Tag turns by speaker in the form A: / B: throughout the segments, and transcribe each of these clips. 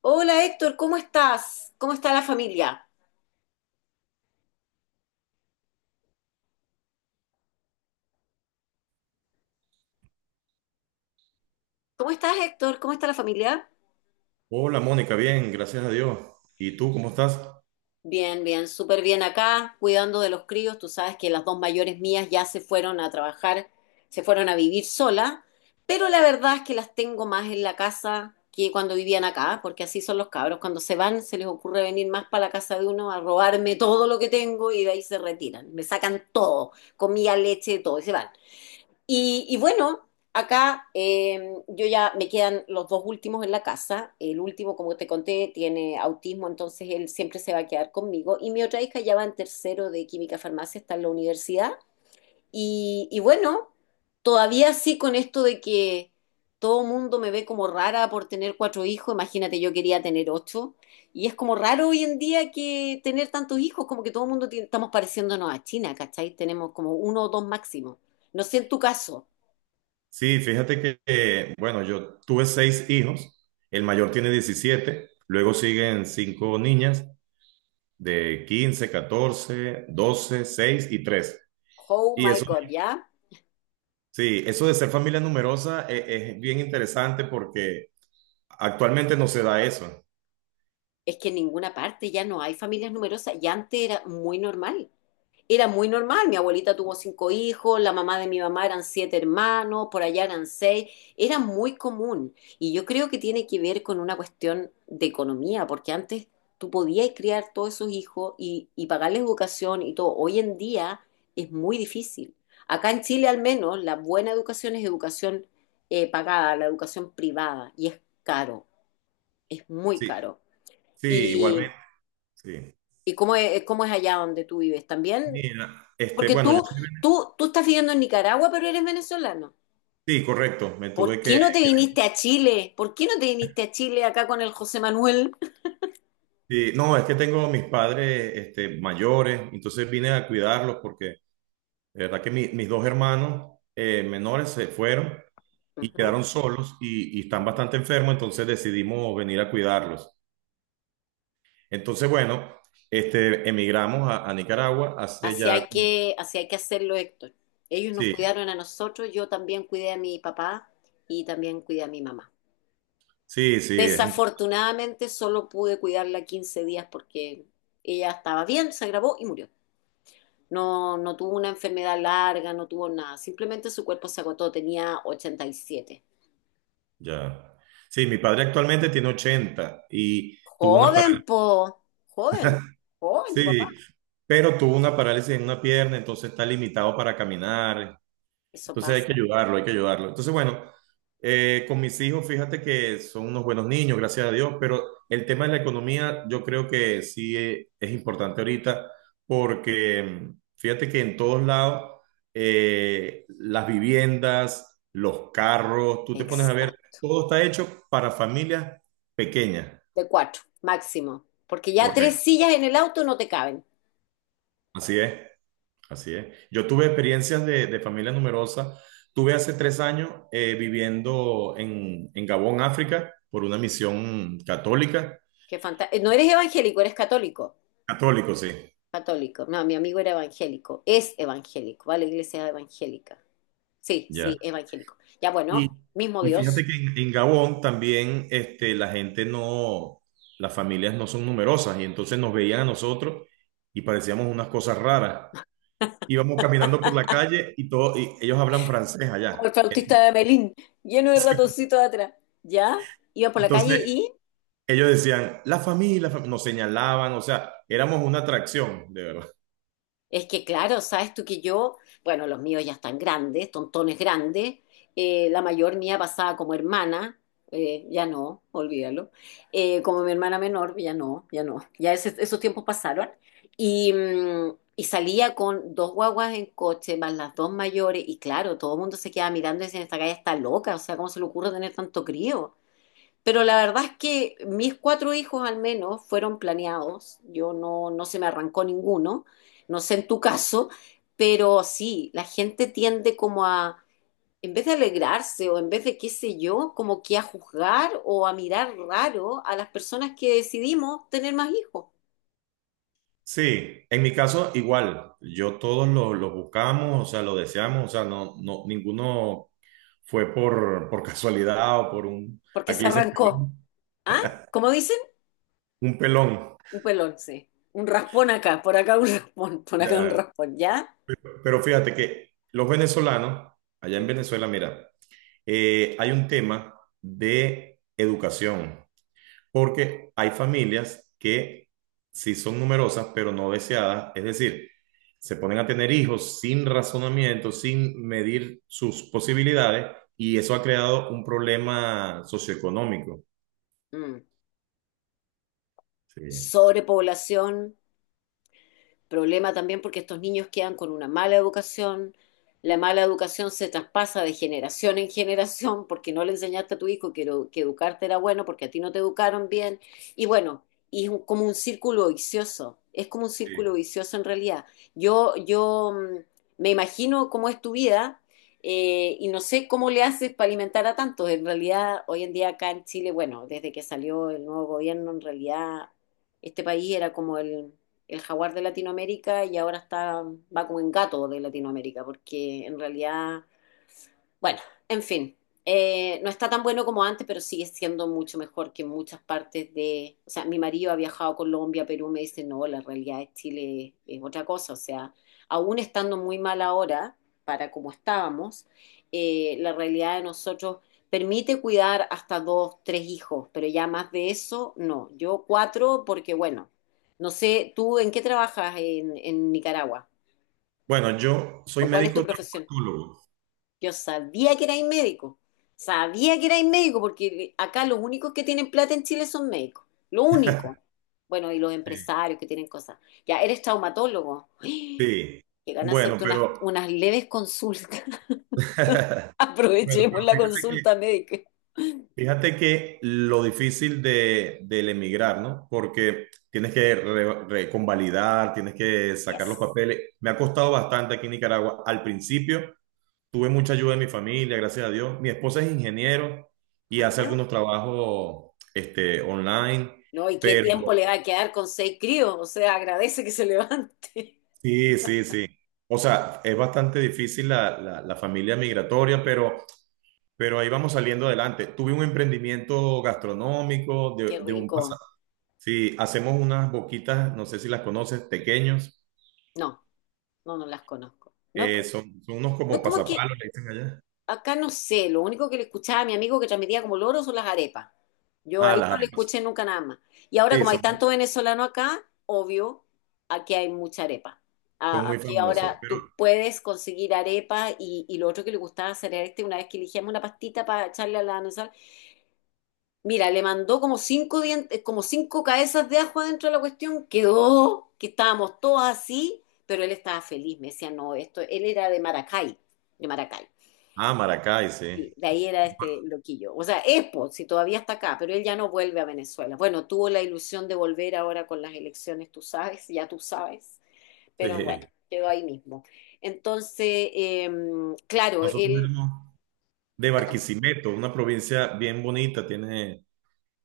A: Hola Héctor, ¿cómo estás? ¿Cómo está la familia? ¿Cómo estás Héctor? ¿Cómo está la familia?
B: Hola Mónica, bien, gracias a Dios. ¿Y tú cómo estás?
A: Bien, bien, súper bien acá, cuidando de los críos. Tú sabes que las dos mayores mías ya se fueron a trabajar, se fueron a vivir sola, pero la verdad es que las tengo más en la casa que cuando vivían acá, porque así son los cabros. Cuando se van, se les ocurre venir más para la casa de uno a robarme todo lo que tengo y de ahí se retiran. Me sacan todo, comida, leche, todo, y se van. Y bueno, acá yo ya me quedan los dos últimos en la casa. El último, como te conté, tiene autismo, entonces él siempre se va a quedar conmigo. Y mi otra hija ya va en tercero de química farmacia, está en la universidad. Y bueno, todavía sí con esto de que todo mundo me ve como rara por tener cuatro hijos. Imagínate, yo quería tener ocho. Y es como raro hoy en día que tener tantos hijos, como que todo el mundo tiene- estamos pareciéndonos a China, ¿cachai? Tenemos como uno o dos máximo. No sé en tu caso.
B: Sí, fíjate que, bueno, yo tuve seis hijos, el mayor tiene 17. Luego siguen cinco niñas de 15, 14, 12, 6 y 3.
A: Oh
B: Y
A: my
B: eso,
A: God, ¿ya?
B: sí, eso de ser familia numerosa es, bien interesante porque actualmente no se da eso.
A: Es que en ninguna parte ya no hay familias numerosas. Y antes era muy normal. Era muy normal. Mi abuelita tuvo cinco hijos, la mamá de mi mamá eran siete hermanos, por allá eran seis. Era muy común. Y yo creo que tiene que ver con una cuestión de economía, porque antes tú podías criar todos esos hijos y pagarles educación y todo. Hoy en día es muy difícil. Acá en Chile al menos la buena educación es educación pagada, la educación privada, y es caro, es muy
B: Sí,
A: caro.
B: sí,
A: ¿Y,
B: igualmente, sí.
A: ¿y cómo es allá donde tú vives? También,
B: Mira, este,
A: porque
B: bueno, yo
A: tú,
B: soy, vene-
A: tú, tú estás viviendo en Nicaragua, pero eres venezolano.
B: sí, correcto, me
A: ¿Por
B: tuve
A: qué
B: que
A: no te viniste a Chile? ¿Por qué no te viniste a Chile acá con el José Manuel?
B: Sí, no, es que tengo mis padres mayores, entonces vine a cuidarlos porque de verdad que mis dos hermanos menores se fueron y quedaron
A: Ujú.
B: solos y están bastante enfermos, entonces decidimos venir a cuidarlos. Entonces, bueno, emigramos a Nicaragua hace
A: Así
B: ya...
A: hay que, así hay que hacerlo, Héctor. Ellos nos
B: Sí,
A: cuidaron a nosotros, yo también cuidé a mi papá y también cuidé a mi mamá.
B: sí, sí,
A: Desafortunadamente solo pude cuidarla 15 días porque ella estaba bien, se agravó y murió. No, no tuvo una enfermedad larga, no tuvo nada. Simplemente su cuerpo se agotó, tenía 87.
B: ya. Sí, mi padre actualmente tiene 80 y tuvo una
A: Joven,
B: parálisis,
A: po. Joven. Joven, tu papá.
B: sí, pero tuvo una parálisis en una pierna, entonces está limitado para caminar.
A: Eso
B: Entonces hay que
A: pasa.
B: ayudarlo, hay que ayudarlo. Entonces, bueno, con mis hijos, fíjate que son unos buenos niños, gracias a Dios, pero el tema de la economía yo creo que sí es importante ahorita porque fíjate que en todos lados las viviendas, los carros, tú te pones a ver,
A: Exacto.
B: todo está hecho para familias pequeñas.
A: De cuatro, máximo. Porque ya tres
B: Correcto.
A: sillas en el auto no te caben.
B: Así es. Así es. Yo tuve experiencias de familia numerosa. Tuve hace 3 años viviendo en Gabón, África, por una misión católica.
A: No eres evangélico, eres católico.
B: Católico, sí.
A: Católico. No, mi amigo era evangélico. Es evangélico, ¿vale? Iglesia evangélica. Sí, sí,
B: Ya.
A: evangélico. Ya
B: Y,
A: bueno, mismo
B: y fíjate
A: Dios.
B: que en Gabón también la gente no, las familias no son numerosas y entonces nos veían a nosotros y parecíamos unas cosas raras. Íbamos caminando por la calle y, todo, y ellos hablan francés
A: Como
B: allá.
A: el flautista
B: Entonces,
A: de Amelín, lleno de ratoncitos atrás. ¿Ya? Iba por la calle
B: entonces
A: y
B: ellos decían, la familia, la fam-". Nos señalaban, o sea, éramos una atracción, de verdad.
A: es que, claro, sabes tú que yo, bueno, los míos ya están grandes, tontones grandes. La mayor mía pasaba como hermana, ya no, olvídalo. Como mi hermana menor, ya no, ya no. Ya esos tiempos pasaron. Y salía con dos guaguas en coche, más las dos mayores. Y claro, todo el mundo se quedaba mirando y decía, esta calle está loca, o sea, ¿cómo se le ocurre tener tanto crío? Pero la verdad es que mis cuatro hijos al menos fueron planeados. Yo no, no se me arrancó ninguno. No sé en tu caso, pero sí, la gente tiende como a, en vez de alegrarse o en vez de qué sé yo, como que a juzgar o a mirar raro a las personas que decidimos tener más hijos,
B: Sí, en mi caso igual, yo todos lo buscamos, o sea, lo deseamos, o sea, no, no, ninguno fue por casualidad o por un,
A: porque
B: aquí
A: se
B: le dicen
A: arrancó.
B: pelón,
A: ¿Ah? ¿Cómo dicen?
B: un pelón.
A: Un pelón, sí. Un raspón acá, por acá un raspón, por acá un
B: Ya.
A: raspón, ¿ya?
B: Pero fíjate que los venezolanos, allá en
A: Ujú.
B: Venezuela, mira, hay un tema de educación. Porque hay familias que sí son numerosas, pero no deseadas, es decir, se ponen a tener hijos sin razonamiento, sin medir sus posibilidades, y eso ha creado un problema socioeconómico.
A: Mm.
B: Sí.
A: Sobrepoblación. Problema también porque estos niños quedan con una mala educación. La mala educación se traspasa de generación en generación porque no le enseñaste a tu hijo que educarte era bueno, porque a ti no te educaron bien. Y bueno, y como un círculo vicioso. Es como un
B: Sí.
A: círculo vicioso en realidad. Yo me imagino cómo es tu vida. Y no sé cómo le haces para alimentar a tantos. En realidad, hoy en día acá en Chile, bueno, desde que salió el nuevo gobierno, en realidad este país era como el jaguar de Latinoamérica y ahora está, va como en gato de Latinoamérica, porque en realidad bueno, en fin, no está tan bueno como antes, pero sigue siendo mucho mejor que muchas partes de... O sea, mi marido ha viajado a Colombia, Perú, me dice, no, la realidad de Chile es otra cosa. O sea, aún estando muy mal ahora, para como estábamos, la realidad de nosotros permite cuidar hasta dos, tres hijos, pero ya más de eso, no. Yo cuatro, porque bueno, no sé, ¿tú en qué trabajas en Nicaragua?
B: Bueno, yo soy
A: ¿O cuál es tu
B: médico
A: profesión?
B: traumatólogo.
A: Yo sabía que erais médico. Sabía que erais médico porque acá los únicos que tienen plata en Chile son médicos. Lo único. Bueno, y los
B: Sí.
A: empresarios que tienen cosas. Ya, eres traumatólogo. ¡Ay!
B: Sí.
A: Llegan a
B: Bueno,
A: hacerte unas,
B: pero,
A: unas leves consultas.
B: bueno,
A: Aprovechemos
B: pero
A: la
B: fíjate que
A: consulta médica.
B: Fíjate que lo difícil de, del emigrar, ¿no? Porque tienes que reconvalidar, tienes que sacar los
A: Yes.
B: papeles. Me ha costado bastante aquí en Nicaragua. Al principio tuve mucha ayuda de mi familia, gracias a Dios. Mi esposa es ingeniero y hace
A: Ajá.
B: algunos trabajos online,
A: No, ¿y qué
B: pero
A: tiempo le va a quedar con seis críos? O sea, agradece que se levante.
B: sí, sí, sí. O sea, es bastante difícil la familia migratoria, pero ahí vamos saliendo adelante. Tuve un emprendimiento gastronómico de,
A: Qué
B: de un.
A: rico.
B: Sí, hacemos unas boquitas, no sé si las conoces, pequeños.
A: No, no, no las conozco. No,
B: Son unos
A: no,
B: como
A: como que
B: pasapalos, le dicen allá.
A: acá no sé, lo único que le escuchaba a mi amigo que transmitía como loro son las arepas. Yo
B: Ah,
A: ahí
B: las
A: no le
B: arepas.
A: escuché nunca nada más. Y ahora
B: Sí,
A: como hay
B: son,
A: tanto venezolano acá, obvio, aquí hay mucha arepa.
B: son muy
A: Aquí
B: famosos.
A: ahora
B: Pero,
A: tú puedes conseguir arepa y lo otro que le gustaba hacer a este, una vez que elegíamos una pastita para echarle a la sal, mira, le mandó como cinco dientes, como cinco cabezas de ajo adentro de la cuestión, quedó que estábamos todos así, pero él estaba feliz, me decía, no, esto, él era de Maracay, de Maracay.
B: ah, Maracay,
A: Sí,
B: sí.
A: de ahí era este loquillo. O sea, Expo, si todavía está acá, pero él ya no vuelve a Venezuela. Bueno, tuvo la ilusión de volver ahora con las elecciones, tú sabes, ya tú sabes, pero bueno,
B: Sí.
A: quedó ahí mismo. Entonces, claro,
B: Nosotros
A: él,
B: éramos de
A: cuéntame,
B: Barquisimeto, una provincia bien bonita. Tiene,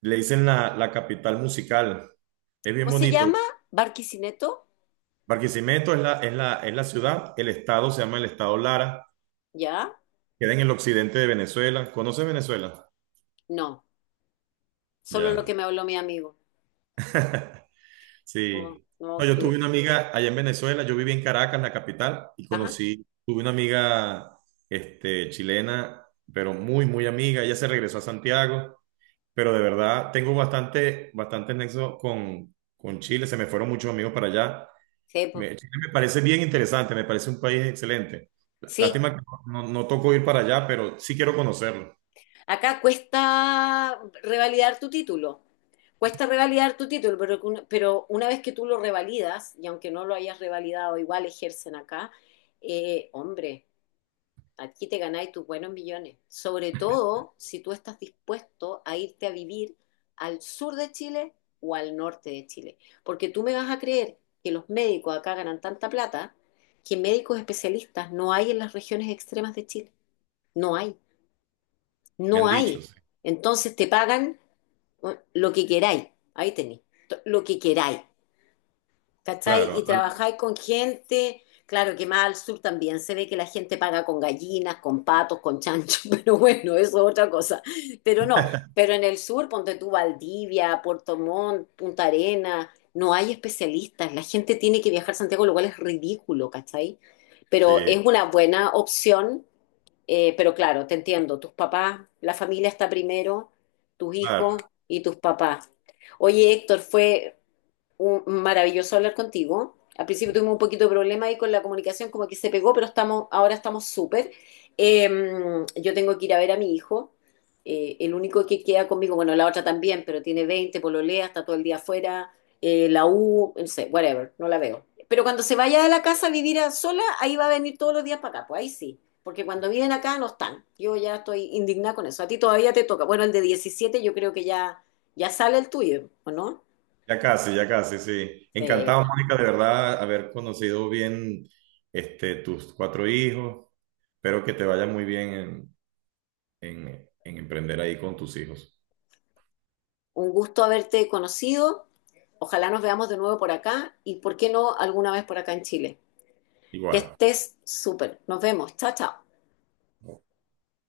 B: le dicen la capital musical. Es bien
A: ¿cómo se
B: bonito.
A: llama? ¿Barquisineto?
B: Barquisimeto es la ciudad. El estado se llama el estado Lara.
A: ¿Ya?
B: Queda en el occidente de Venezuela. ¿Conoces Venezuela?
A: No, solo lo que
B: Ya.
A: me habló mi amigo. No,
B: Sí. No,
A: no,
B: yo tuve
A: que,
B: una amiga allá en Venezuela, yo viví en Caracas, la capital, y
A: ajá,
B: conocí, tuve una amiga chilena, pero muy, muy amiga. Ella se regresó a Santiago, pero de verdad tengo bastante, bastante nexo con Chile. Se me fueron muchos amigos para allá.
A: sí, pues,
B: Chile me parece bien interesante, me parece un país excelente.
A: sí.
B: Lástima que no tocó ir para allá, pero sí quiero conocerlo.
A: Acá cuesta revalidar tu título. Cuesta revalidar tu título, pero una vez que tú lo revalidas, y aunque no lo hayas revalidado, igual ejercen acá, hombre, aquí te ganáis tus buenos millones. Sobre todo si tú estás dispuesto a irte a vivir al sur de Chile o al norte de Chile. Porque tú me vas a creer que los médicos acá ganan tanta plata que médicos especialistas no hay en las regiones extremas de Chile. No hay.
B: Me
A: No
B: han
A: hay.
B: dicho, sí.
A: Entonces te pagan, bueno, lo que queráis. Ahí tenéis. Lo que queráis. ¿Cachai?
B: Claro,
A: Y trabajáis con gente. Claro que más al sur también se ve que la gente paga con gallinas, con patos, con chanchos, pero bueno, eso es otra cosa. Pero no, pero en el sur, ponte tú Valdivia, Puerto Montt, Punta Arenas, no hay especialistas. La gente tiene que viajar a Santiago, lo cual es ridículo, ¿cachai? Pero
B: sí,
A: es una buena opción, pero claro, te entiendo, tus papás, la familia está primero, tus
B: claro.
A: hijos y tus papás. Oye, Héctor, fue maravilloso hablar contigo. Al principio tuvimos un poquito de problema ahí con la comunicación, como que se pegó, pero estamos, ahora estamos súper. Eh, yo tengo que ir a ver a mi hijo, el único que queda conmigo, bueno, la otra también, pero tiene 20, pololea, está todo el día afuera, la U, no sé, whatever, no la veo. Pero cuando se vaya de la casa a vivir a sola, ahí va a venir todos los días para acá, pues ahí sí. Porque cuando viven acá no están. Yo ya estoy indignada con eso. A ti todavía te toca. Bueno, el de 17 yo creo que ya, ya sale el tuyo, ¿o no?
B: Ya casi, sí.
A: Sí,
B: Encantado,
A: está.
B: Mónica, de verdad, haber conocido bien tus cuatro hijos. Espero que te vaya muy bien en, en emprender ahí con tus hijos.
A: Un gusto haberte conocido. Ojalá nos veamos de nuevo por acá y, ¿por qué no, alguna vez por acá en Chile? Que
B: Igual.
A: estés súper. Nos vemos. Chao, chao.